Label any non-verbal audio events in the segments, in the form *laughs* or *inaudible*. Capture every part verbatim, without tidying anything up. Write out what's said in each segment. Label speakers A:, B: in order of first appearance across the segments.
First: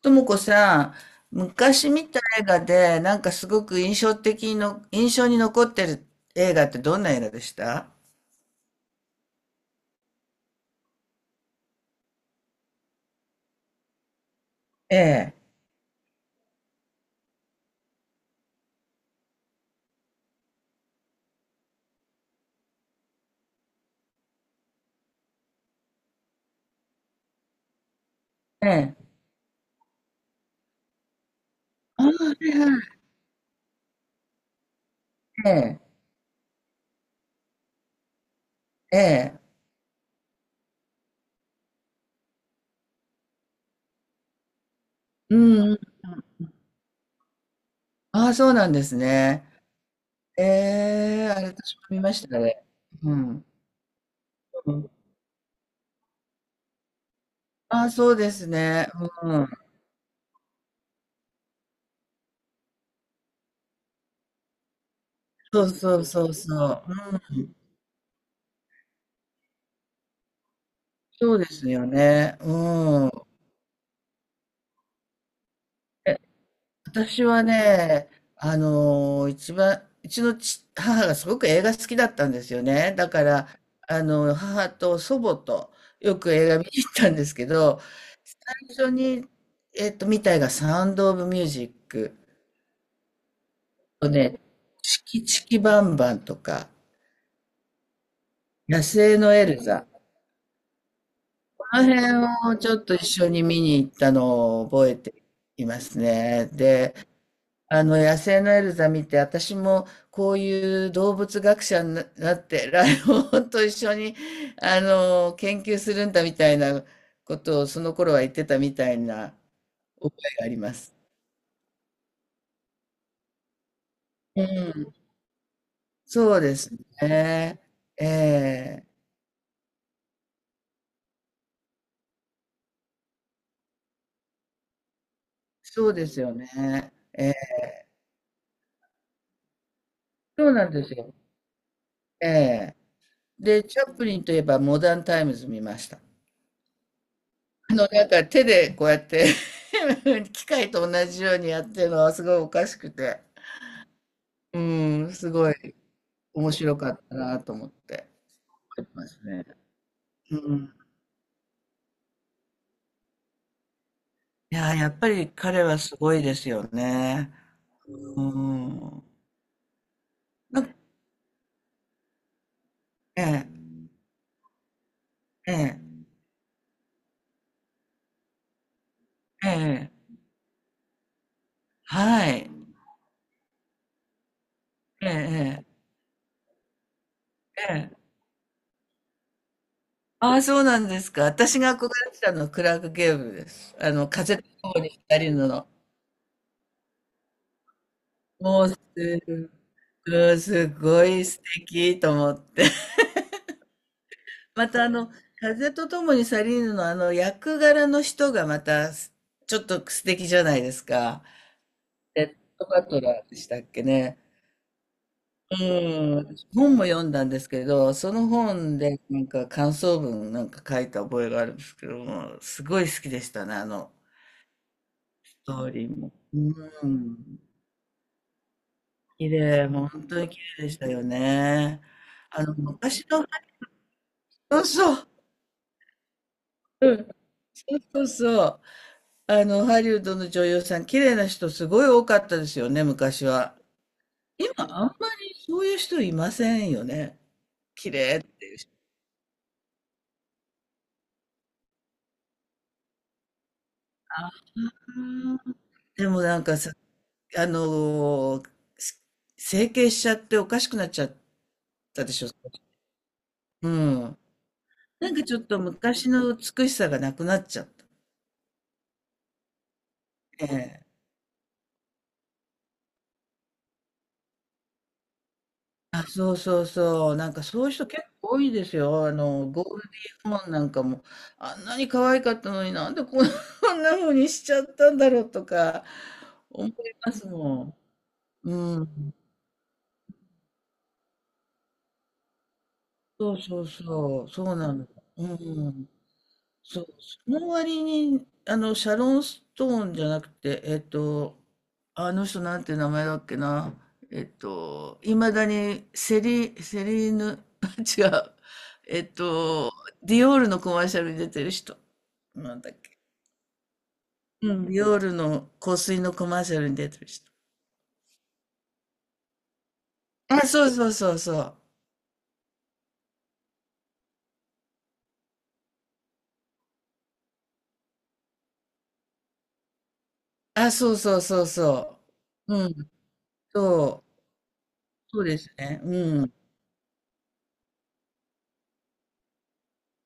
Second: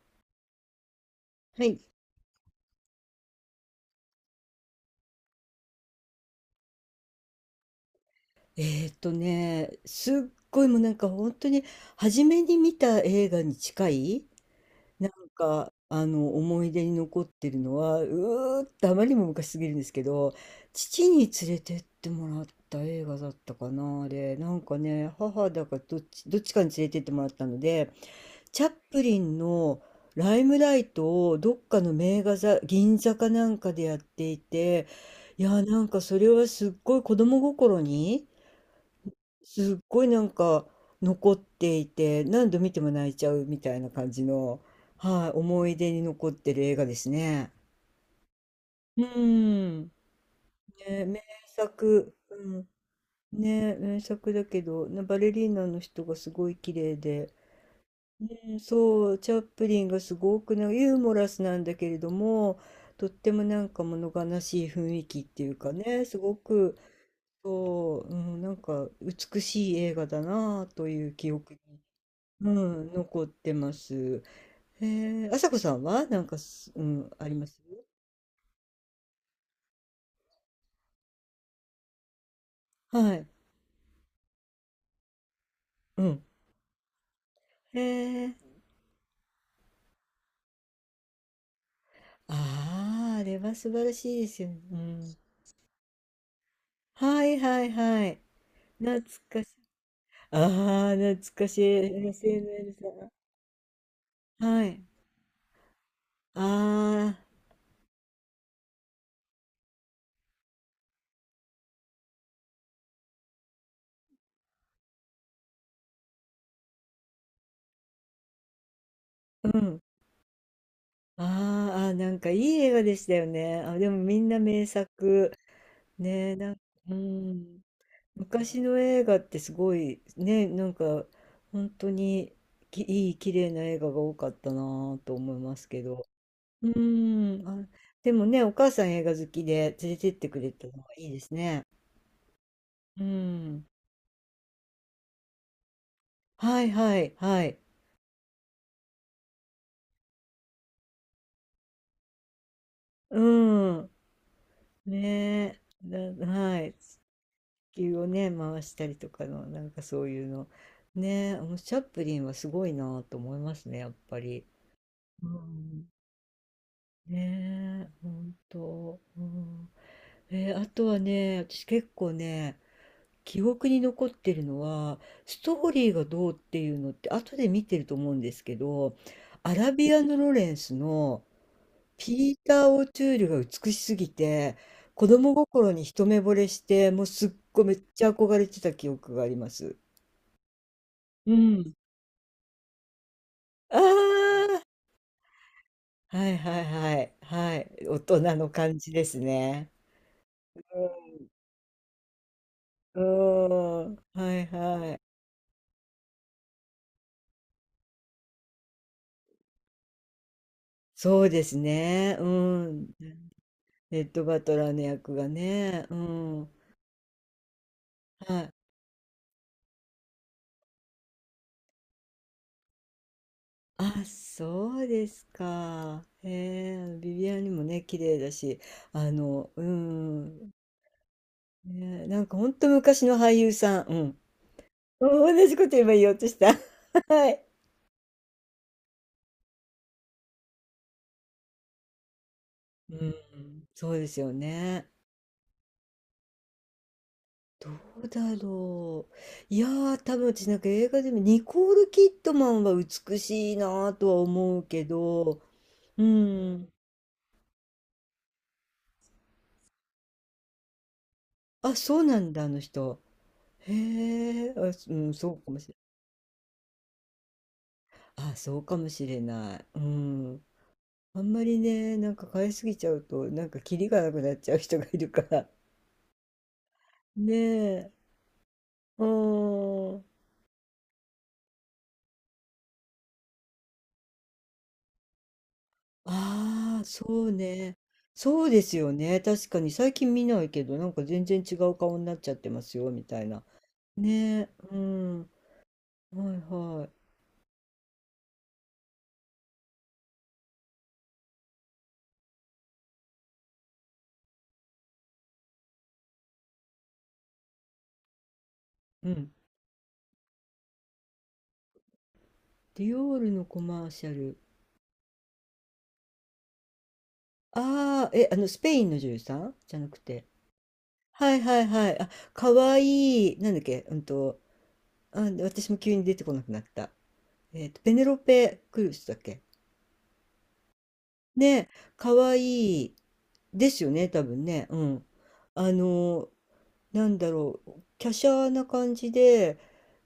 A: ともこさん、
B: はい。
A: 昔見た映画で、なんかすごく印象的にの、印象に残ってる映画ってどんな映画でした？
B: えーっとね、すっごいもうなんか本当に初めに見た映画に近い、
A: え
B: なん
A: え。
B: かあの思い出に残ってるのは、うーっとあまりにも昔すぎるんですけど、父に連れてってもらった映画だったかな、あれ。なんかね、母だかどっち、どっちかに連れてってもらったので、チャ
A: え
B: ップ
A: え。
B: リンのライムライトをどっかの
A: ああ、は
B: 名画
A: い
B: 座、
A: はい。
B: 銀座かなんかでやっていて、い
A: え
B: やーな
A: え。
B: んかそれはすっごい子供心に、
A: ええ。
B: すっごいなんか残っていて、何度見ても泣いちゃうみたいな感じの、は
A: う
B: い、
A: ん
B: 思
A: う
B: い出
A: ん。
B: に残ってる映画ですね。
A: ああ、そうなんです
B: う
A: ね。
B: ん。
A: え
B: ね、名
A: え、あれ私も見ま
B: 作、
A: した
B: う
A: ね。
B: ん。
A: うん。
B: ね、名作だけ
A: う
B: ど、
A: ん。
B: なバレリーナの人がすごい綺麗で、
A: ああ、そうです
B: うん、
A: ね。
B: そう、チ
A: う
B: ャッ
A: ん。
B: プリンがすごくなユーモラスなんだけれども、とってもなんか物悲しい雰囲気っていう
A: そう
B: か
A: そう
B: ね、す
A: そう
B: ご
A: そ
B: く、
A: う。うん。
B: そう、うん、なんか美しい映画だなあという記
A: そうで
B: 憶、
A: すよね。
B: うん、
A: うん。
B: 残ってます。へえ、あさこさんはなんかす、うん、
A: 私
B: あり
A: は
B: ます。
A: ね、あのー一番、うちのち母がすごく映画好きだったんですよね。だ
B: は
A: か
B: い。
A: ら、あの、母と祖母と
B: う
A: よ
B: ん。
A: く映画見に行ったんですけ
B: へ
A: ど、
B: え。
A: 最初に、えっと、見た映画、サウンド・オブ・ミュージック
B: ああ、あれは素晴らし
A: と
B: いで
A: ね、
B: すよね。う
A: チ
B: ん。
A: キチキバンバンとか、
B: はいはいはい。
A: 野
B: 懐
A: 生の
B: か
A: エ
B: しい。
A: ルザ、
B: ああ、懐かしい。
A: この
B: s
A: 辺をち
B: n
A: ょっと一緒に見に行った
B: さん。
A: のを
B: はい。
A: 覚えていますね。で、
B: あ
A: あの、野生のエルザ見て、私もこういう動物学者になって、ライオンと一緒に、あの、研究するんだみたいなことを、その頃は言ってたみたいな
B: あ、うん。
A: 覚えがあります。
B: あーあー、なんかいい映画でしたよね。あ、でもみんな
A: う
B: 名
A: ん、
B: 作。ねえ、
A: そう
B: な
A: で
B: ん
A: す
B: う
A: ね。
B: ん。
A: え
B: 昔の
A: え、
B: 映画ってすごいね、なんか本当にきいい綺麗な映画が多かったなぁと思いますけ
A: そう
B: ど。
A: ですよ
B: う
A: ね。ええ、
B: ーん、あ、でもね、お母さん映画好きで連れてってく
A: そ
B: れ
A: うな
B: た
A: んで
B: のは
A: す
B: いい
A: よ。
B: ですね。
A: ええ。
B: う
A: で、
B: ん。
A: チャップリンといえばモダンタイムズ見ました。
B: はいはいはい。
A: あの、なんか手でこうやって *laughs* 機械と同じようにやってるのはすごいおかしくて。
B: うん。
A: うん、すごい
B: ねえ。だ、
A: 面
B: はい。
A: 白か
B: 地
A: ったなと思っ
B: 球を
A: て。
B: ね、回し
A: あ
B: たり
A: ま
B: と
A: す
B: かの、
A: ね。
B: なんかそういう
A: う
B: の。
A: ん。
B: ねえ、あのチャップリンはすごいなぁと思いますね、やっぱり。
A: いやー、やっぱ
B: う
A: り彼は
B: ん。
A: すごいですよね。
B: ねえ、
A: う
B: 本当。
A: ん。
B: うん。えー
A: なん
B: あ
A: か、
B: とはね、私結構ね、
A: え
B: 記
A: え、
B: 憶に残ってるのは、ス
A: え
B: トーリー
A: え、
B: がどうっていうのって、後で見てると思うんですけど、
A: え
B: アラビ
A: え、
B: アのロレンスの
A: は
B: ピー
A: い。
B: ター・オチュールが美しすぎて、
A: え
B: 子供
A: え、
B: 心
A: え
B: に一目惚れして、もうすっごいめ
A: え、
B: っ
A: ええ。
B: ちゃ憧れてた記憶があります。
A: ああ、そうなんですか。
B: う
A: 私
B: ん。
A: が憧れてたのはクラーク・ゲーブルです。
B: あ
A: あの、風と
B: あ、
A: 共に二人の。
B: はいはいはい、はい、大人の
A: もうす、
B: 感じですね。
A: うん、すごい素敵と思って。
B: うん、はい
A: またあ
B: はい。
A: の、風とともに去りぬのあの役柄の人がまたすちょっと素敵じゃないです
B: そ
A: か。
B: うですね。う
A: レッドバ
B: ん。
A: トラーでしたっけ
B: レッ
A: ね。
B: ド・バトラーの役が
A: う
B: ね。う
A: ん、私
B: ん。
A: 本も読んだんですけど、その
B: はい。
A: 本でなんか感想文なんか書いた覚えがあるんですけども、すごい好きでしたね、あの
B: あ、そうです
A: ストーリー
B: か。
A: も。
B: へえ、あ
A: う
B: のビビア
A: ん、
B: ンにもね、綺麗だし、あ
A: 綺
B: の、う
A: 麗、もう本当に綺
B: ん。
A: 麗でしたよね。
B: ね、なんか
A: あ
B: 本
A: の
B: 当昔
A: 昔
B: の
A: の、
B: 俳優さん。うん。
A: そうそ
B: *laughs*
A: う、
B: 同じこと今言おうとした。*laughs*
A: うん、
B: はい。
A: そうそうそう。あの、ハリウッドの女優さん、綺麗な人すごい多かったですよね、
B: うん。
A: 昔は。
B: そうですよ
A: 今、あ
B: ね。
A: んまりそういう人いませんよね。
B: ど
A: 綺
B: う
A: 麗っ
B: だ
A: ていう人。
B: ろう。いやー、多分私なんか映画でもニコール・キッドマンは美しいなとは思うけ
A: うん。
B: ど、う
A: でもなんか
B: ん。
A: さ、あのーす整形しちゃっておかしくなっちゃっ
B: あ、そう
A: たで
B: な
A: しょ。
B: んだ、あの人。
A: う
B: へ
A: ん。
B: え、あ、すう
A: な
B: ん、
A: んか
B: そ
A: ちょ
B: う
A: っ
B: か
A: と
B: もしれな
A: 昔の美しさがなくなっちゃった。
B: い、あ、そうかもしれない。うん。
A: ええ。
B: あんまりね、なんか買いすぎちゃうと、なんかキリがなくなっちゃう人がいるから。
A: あ、そうそうそ
B: *laughs*
A: う。な
B: ね
A: んかそういう人
B: え。
A: 結構多いです
B: う
A: よ。あの、ゴールデ
B: ーん。
A: ィーマンなんかも、あんなに可愛かったのになんでこん *laughs* こんな風にしちゃったんだろうとか思い
B: ああ、そ
A: ます
B: う
A: も
B: ね。そ
A: ん。
B: うです
A: う
B: よ
A: ん。
B: ね。確かに最近見ないけど、なんか全然違う顔になっちゃってますよ、みたい
A: そう
B: な。
A: そうそう。
B: ね
A: そ
B: え。
A: うな
B: う
A: の。
B: ん。
A: う
B: は
A: ん。
B: い
A: そ
B: は
A: う、
B: い。
A: その割に、あの、シャロン・ストーンじゃなくて、えっと、あの人なんて名前だっけな、えっと、いまだにセリ、セリーヌ、*laughs* 違う、え
B: う
A: っ
B: ん。
A: と、ディオールのコマーシャルに出てる人。なんだっ
B: ディ
A: け。
B: オールのコマーシャル。
A: うん、ディオールの香水のコマーシャルに出てる人。
B: ああ、え、あの、スペインの女優さんじゃなくて。
A: あ、そうそうそう
B: はい
A: そう。
B: はいはい。あ、かわいい。なんだっけ、うんと、あ、私も急に出てこなくなった。えっと、ペネロペ・クルスだっけ
A: あ、そうそうそう
B: ね、
A: そ
B: かわい
A: う。うん、
B: いですよ
A: そう、
B: ね、多分ね。うん。
A: そうです
B: あ
A: ね。う
B: の、
A: ん、
B: なんだろう、華奢な感じで、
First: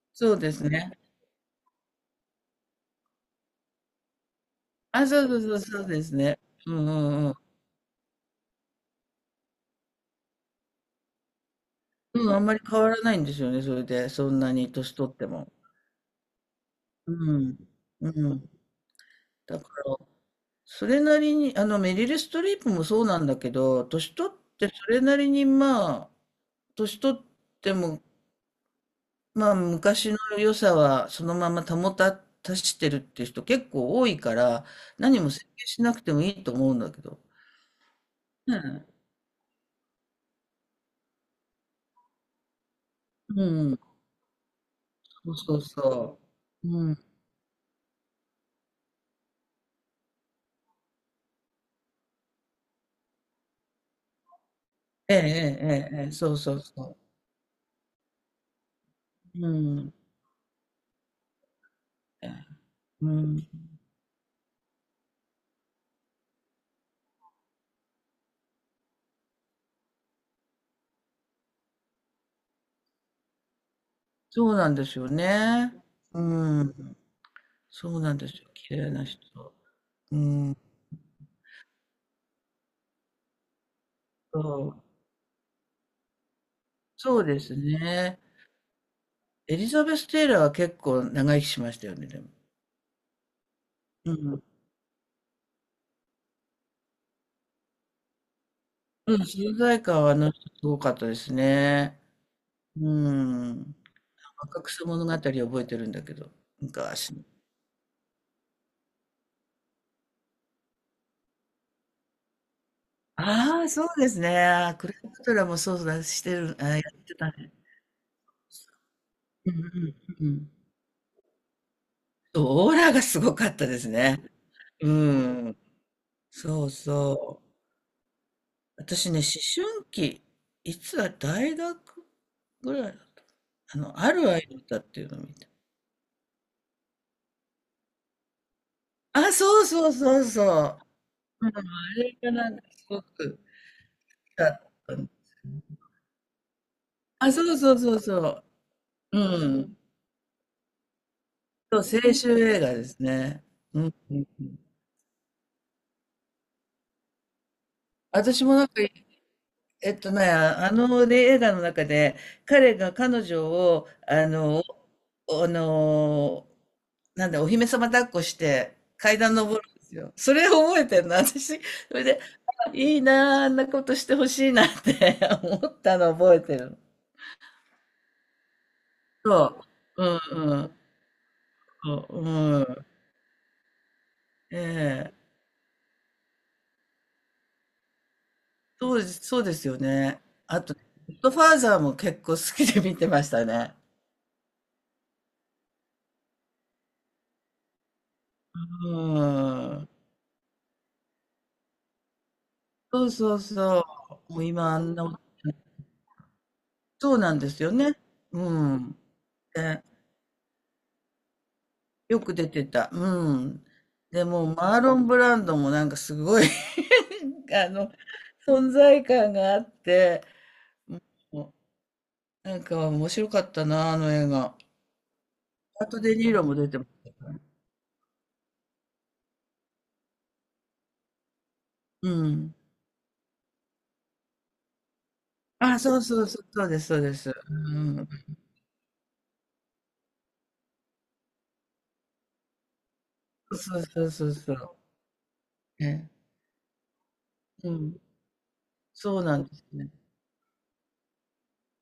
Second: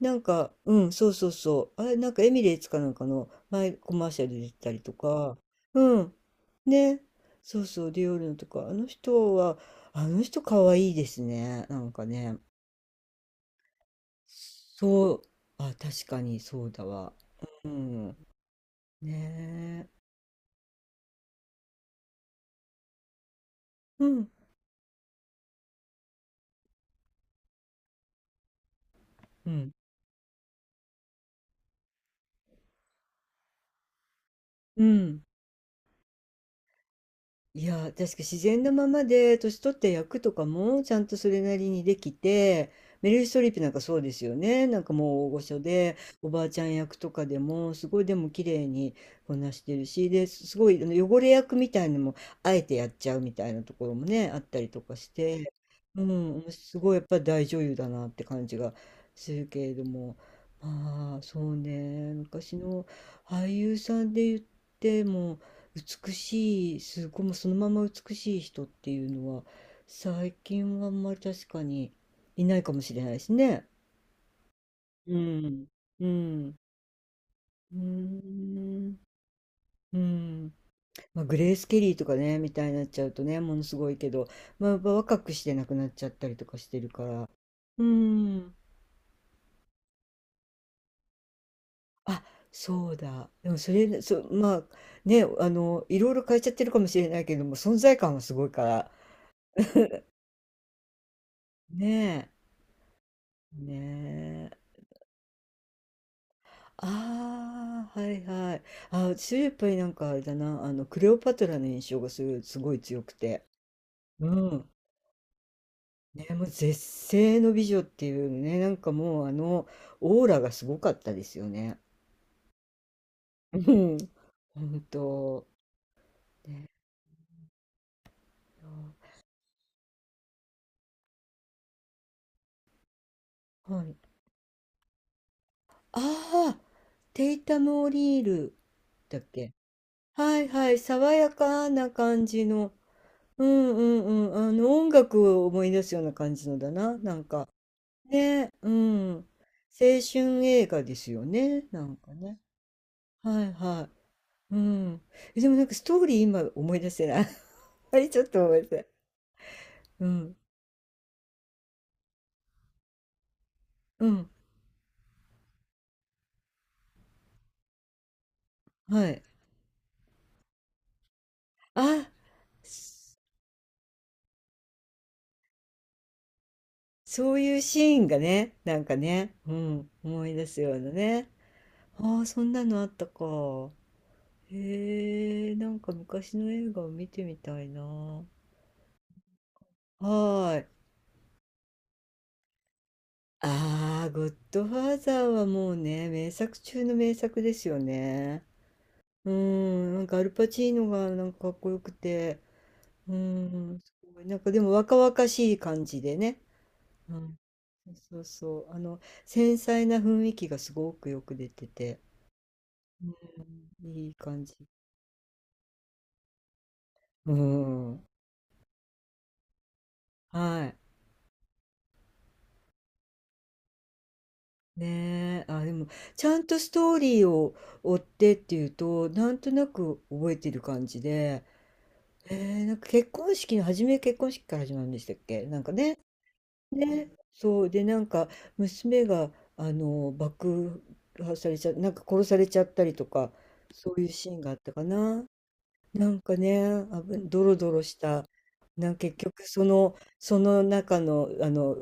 B: なん
A: そうで
B: か、
A: す
B: うん、
A: ね。
B: そうそうそう。あれ、なんかエミレーツかなんかの前コマーシャルで出てたりと
A: あ、そうそ
B: か、
A: うそう、そう
B: う
A: で
B: ん。
A: すね。うんう
B: ね、
A: んうん。
B: そうそう、ディオールのとか、あの人は、あの人かわいいですね。なんか
A: うん、
B: ね。
A: あんまり変わらないんですよね、それで、そんなに年取
B: そ
A: っ
B: う、
A: ても。
B: あ、確かにそうだわ。
A: うん。
B: う
A: う
B: ん。
A: ん。だか
B: ねえ。
A: ら、それなりに、あの、メリル・ストリープもそうなんだけど、
B: う
A: 年
B: ん。
A: 取ってそれなりに、まあ、年取っても、
B: う
A: まあ、
B: ん。
A: 昔の良さはそのまま保た、たしてるっていう人結構多いから、
B: う
A: 何
B: ん。
A: も整形しなくてもいいと思うんだけど。
B: いやー、確か自
A: ね
B: 然なまま
A: え。
B: で、年取って役とかもちゃんとそれなりにできて、メリル・スト
A: う
B: リープなん
A: ん。
B: かそうですよね。なんかもう大
A: そう
B: 御
A: そ
B: 所
A: う
B: で、
A: そ
B: おばあちゃ
A: う。
B: ん
A: う
B: 役
A: ん。
B: とかでも、すごいでも綺麗にこなしてるし、で、すごいあの汚れ役みたいのも、あえてやっちゃうみたいなところもね、あったりとかし
A: ええ、え
B: て、
A: え、え
B: う
A: え、ええ、そう
B: ん、
A: そう
B: すごい
A: そ
B: やっぱり大女優だなって感じがす
A: う。う
B: るけれど
A: ん。
B: も、まあ、そうね、
A: ええ。
B: 昔の
A: う
B: 俳
A: ん。
B: 優さんで言っても、美しい、すごい、もうそのまま美しい人っていうのは、最近はあんまり確かにいないかもしれないですね。
A: そうなんですよ
B: うん。
A: ね。
B: うん。
A: うん。
B: うー
A: そうなんですよ、綺麗
B: ん。
A: な人。
B: う
A: う
B: ん。
A: ん、
B: まあ、グレース・ケリーとかね、みたいになっちゃうとね、ものすごいけど、
A: そ
B: まあ、やっ
A: う、
B: ぱ若くして亡くなっちゃったりとかしてるか
A: そう
B: ら。
A: です
B: う
A: ね。
B: ん。
A: エリザベス・テイラーは結構長生きしましたよね、で
B: あ、
A: も。
B: そうだ。でもそれ、
A: う
B: そ、
A: ん。
B: まあ、ね、あの、いろいろ変えちゃってるかもしれないけども、存在感はすごいから。
A: うん、存在感はあの人すごかったですね。
B: ね
A: う
B: え。ね
A: ん。若
B: え。
A: 草物語覚えてるんだけど、昔の。
B: ああ、はいはい。あ、私やっぱりなんかあれだな、あの、クレオパトラの印象がすごい、すごい強くて。
A: ああ、そうです
B: うん。
A: ね。クレオパトラもそうだし
B: ね、
A: て
B: もう
A: る、あ、
B: 絶
A: やってた
B: 世の
A: ね。
B: 美女っていうね、なんかもうあ
A: うんう
B: の、
A: ん
B: オ
A: う
B: ー
A: んう
B: ラ
A: ん。
B: がすごかったですよね。
A: そう、オーラがすごかっ
B: う
A: たです
B: ん。
A: ね。
B: 本
A: う
B: 当。
A: ん。そ
B: ね、
A: うそう。私
B: あ、
A: ね、思春期、いつだ、大学ぐらいだった。あ
B: は
A: の、
B: い。
A: ある愛だったっていうのを見た。
B: ああ、テイタム・オリールだっ
A: あ、
B: け。
A: そうそうそう
B: は
A: そ
B: いは
A: う。
B: い、爽や
A: うん、あ
B: かな
A: れ
B: 感
A: が
B: じ
A: なんか
B: の。
A: すごく
B: うんうんうん。
A: だ
B: あの、
A: っ
B: 音
A: たんで
B: 楽を思い
A: す。
B: 出すような感じのだな、なん
A: あ、そ
B: か。
A: うそうそうそう。
B: ね、うん。
A: うん。
B: 青春映画ですよね、
A: そ
B: な
A: う、
B: んか
A: 青
B: ね。
A: 春映画です
B: は
A: ね。
B: い
A: う
B: は
A: ん。うんう
B: い。う
A: ん。
B: ん。え、でもなんかストーリー今思い出せない。*laughs* あれちょっと
A: 私も
B: 思い
A: な
B: 出
A: んか
B: せない。
A: えっ
B: う
A: とね、
B: ん。
A: あの、ね、映画の中で、彼が彼女を、
B: う
A: あ
B: ん。
A: の、おあの、なんだ、お姫様抱っこして、
B: は
A: 階
B: い。
A: 段登るんですよ。それを覚えてるの、私。それ
B: あ、
A: で、あいい
B: そ
A: なあ、あんなことしてほしいなって *laughs* 思ったの覚えてるの。
B: そういうシーンがね、なんかね、う
A: そ
B: ん、
A: う。うん
B: 思い出
A: う
B: すよ
A: ん。
B: うなね。
A: そ
B: あ
A: う
B: あ、そん
A: う
B: な
A: ん。
B: のあったか。
A: ええ、
B: へえ、なんか昔の映画を見てみたいな。は
A: そうです、そうですよね。
B: ー
A: あと
B: い。
A: ね、ゴッドファーザーも結構好きで見てましたね。
B: ああ、ゴッドファーザーはもうね、名作中の名作ですよね。
A: う
B: う
A: ん。
B: ん、なんかアルパチーノがなんかかっこよくて、
A: そう
B: う
A: そう
B: ん、
A: そ
B: すごい。
A: う。
B: な
A: も
B: ん
A: う
B: かでも
A: 今あん
B: 若
A: な、
B: 々しい感じでね。う
A: そうな
B: ん。
A: んですよね。
B: そうそ
A: う
B: う。あ
A: ん。
B: の、繊
A: で、
B: 細な雰囲気がすごくよく出てて、
A: よく出てた。うん。
B: うんいい
A: で
B: 感
A: もう
B: じ。
A: マーロン・ブランドもなんかすごい
B: う
A: *laughs* あの、
B: ん。
A: 存在感があって、
B: はい。
A: もうなんか面白かったな、あの映画。
B: ねえ。あ、でも、
A: あとデ・
B: ち
A: ニー
B: ゃ
A: ロ
B: ん
A: も
B: と
A: 出
B: ス
A: てまし
B: トーリ
A: た
B: ー
A: から。
B: を追ってっていうと、なんとなく覚えてる感じで、
A: う
B: え
A: ん。
B: ー、なんか結婚式の初め結婚式から始まるんでしたっけなんか
A: あ、そ
B: ね。
A: うそうそう、そうです、そう
B: ね、
A: です。う
B: そう、で、なん
A: ん。
B: か、娘が、あの、爆破されちゃ、なんか殺されちゃったりとか、
A: そう
B: そうい
A: そ
B: う
A: うそ
B: シ
A: う
B: ーンがあった
A: そ
B: かな。
A: う。
B: な
A: ね。
B: んかね、あぶ、ドロド
A: う
B: ロし
A: ん。
B: た、なんか結
A: そうな
B: 局、
A: んで
B: そ
A: すね。
B: の、その中の、あの、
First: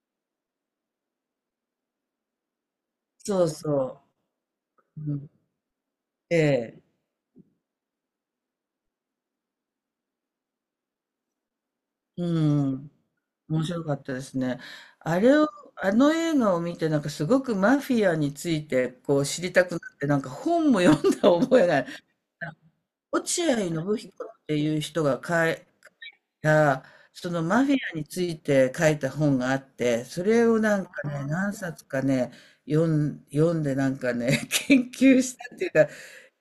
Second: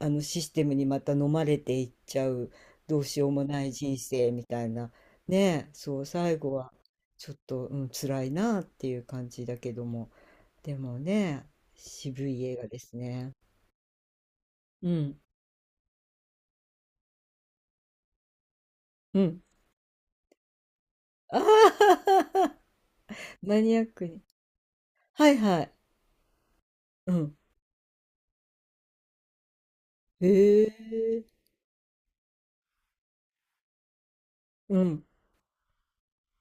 B: あのシステムにまた飲まれていっちゃう、どうしようも
A: そう
B: ない人
A: そ
B: 生みたいな、
A: う。うん。
B: ね、そう、
A: え
B: 最後は、
A: え。
B: ちょっと、うん、辛いなっていう感じだけども、でもね、渋い映画
A: う
B: で
A: ん。
B: すね。
A: 面白かったですね。
B: う
A: あ
B: ん、
A: れを、あの映画を見て、なんかすごくマフィアについてこ
B: う
A: う知
B: ん。
A: りたくなって、なんか本も読んだ
B: *laughs* あ
A: 覚えがある。
B: あ、
A: 落合信
B: マニアックに。
A: 彦っていう人が
B: はい
A: 書い
B: はい。
A: た、
B: う
A: そ
B: ん。
A: のマフィアについて書いた本があって、それを
B: へ
A: なんかね、
B: え。
A: 何冊かね、読ん、読んでなんかね、*laughs*
B: う
A: 研
B: ん。
A: 究したっていうか、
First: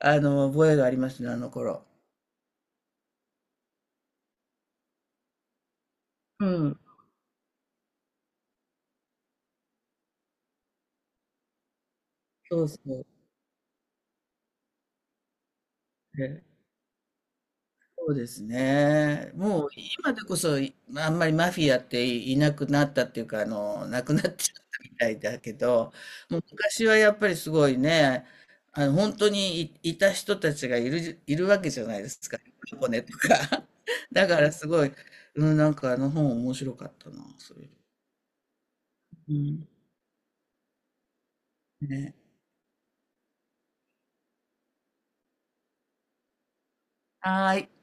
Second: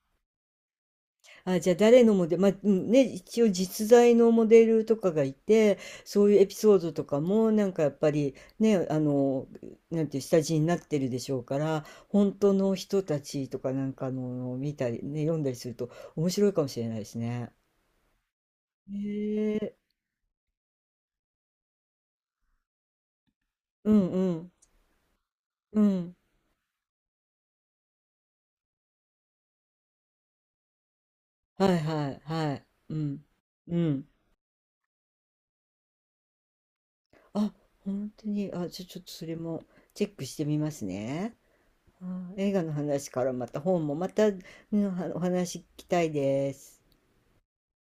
A: あの、覚えがありますね、あの
B: あ、じゃあ
A: 頃。
B: 誰のモデル、まあ、うんね、一応実在のモデルとかがいて、そういう
A: う
B: エピソー
A: ん。
B: ドとかも、なんかやっぱりね、あの、なんていう下地になってるでしょうから、本当
A: そう
B: の
A: そ
B: 人
A: う。
B: たちとかなんかの見たり、ね、読んだりすると面白いかもしれないですね。
A: そうですね。
B: へ
A: もう
B: え。
A: 今でこそ、いまあんまりマフィアっていなくなったっていうか、あの、
B: う
A: な
B: ん
A: くな
B: う
A: っち
B: ん。
A: ゃったみたいだけ
B: う
A: ど、
B: ん。
A: もう昔はやっぱりすごいね、あの、本当にい、いた人たちがいる、いるわけ
B: はい
A: じゃない
B: は
A: で
B: い
A: すか。
B: はい。
A: *laughs* 箱
B: う
A: 根と
B: ん。
A: か。
B: うん。
A: *laughs* だからすごい、うん、なんかあの本面白かったな、
B: あ、
A: それ。
B: 本当に。あ、じゃ、ちょっとそ
A: う
B: れも
A: ん。
B: チェックしてみますね。
A: ね。
B: あー映画の話からまた本もまた、うん、お話聞きたいです。
A: はーい。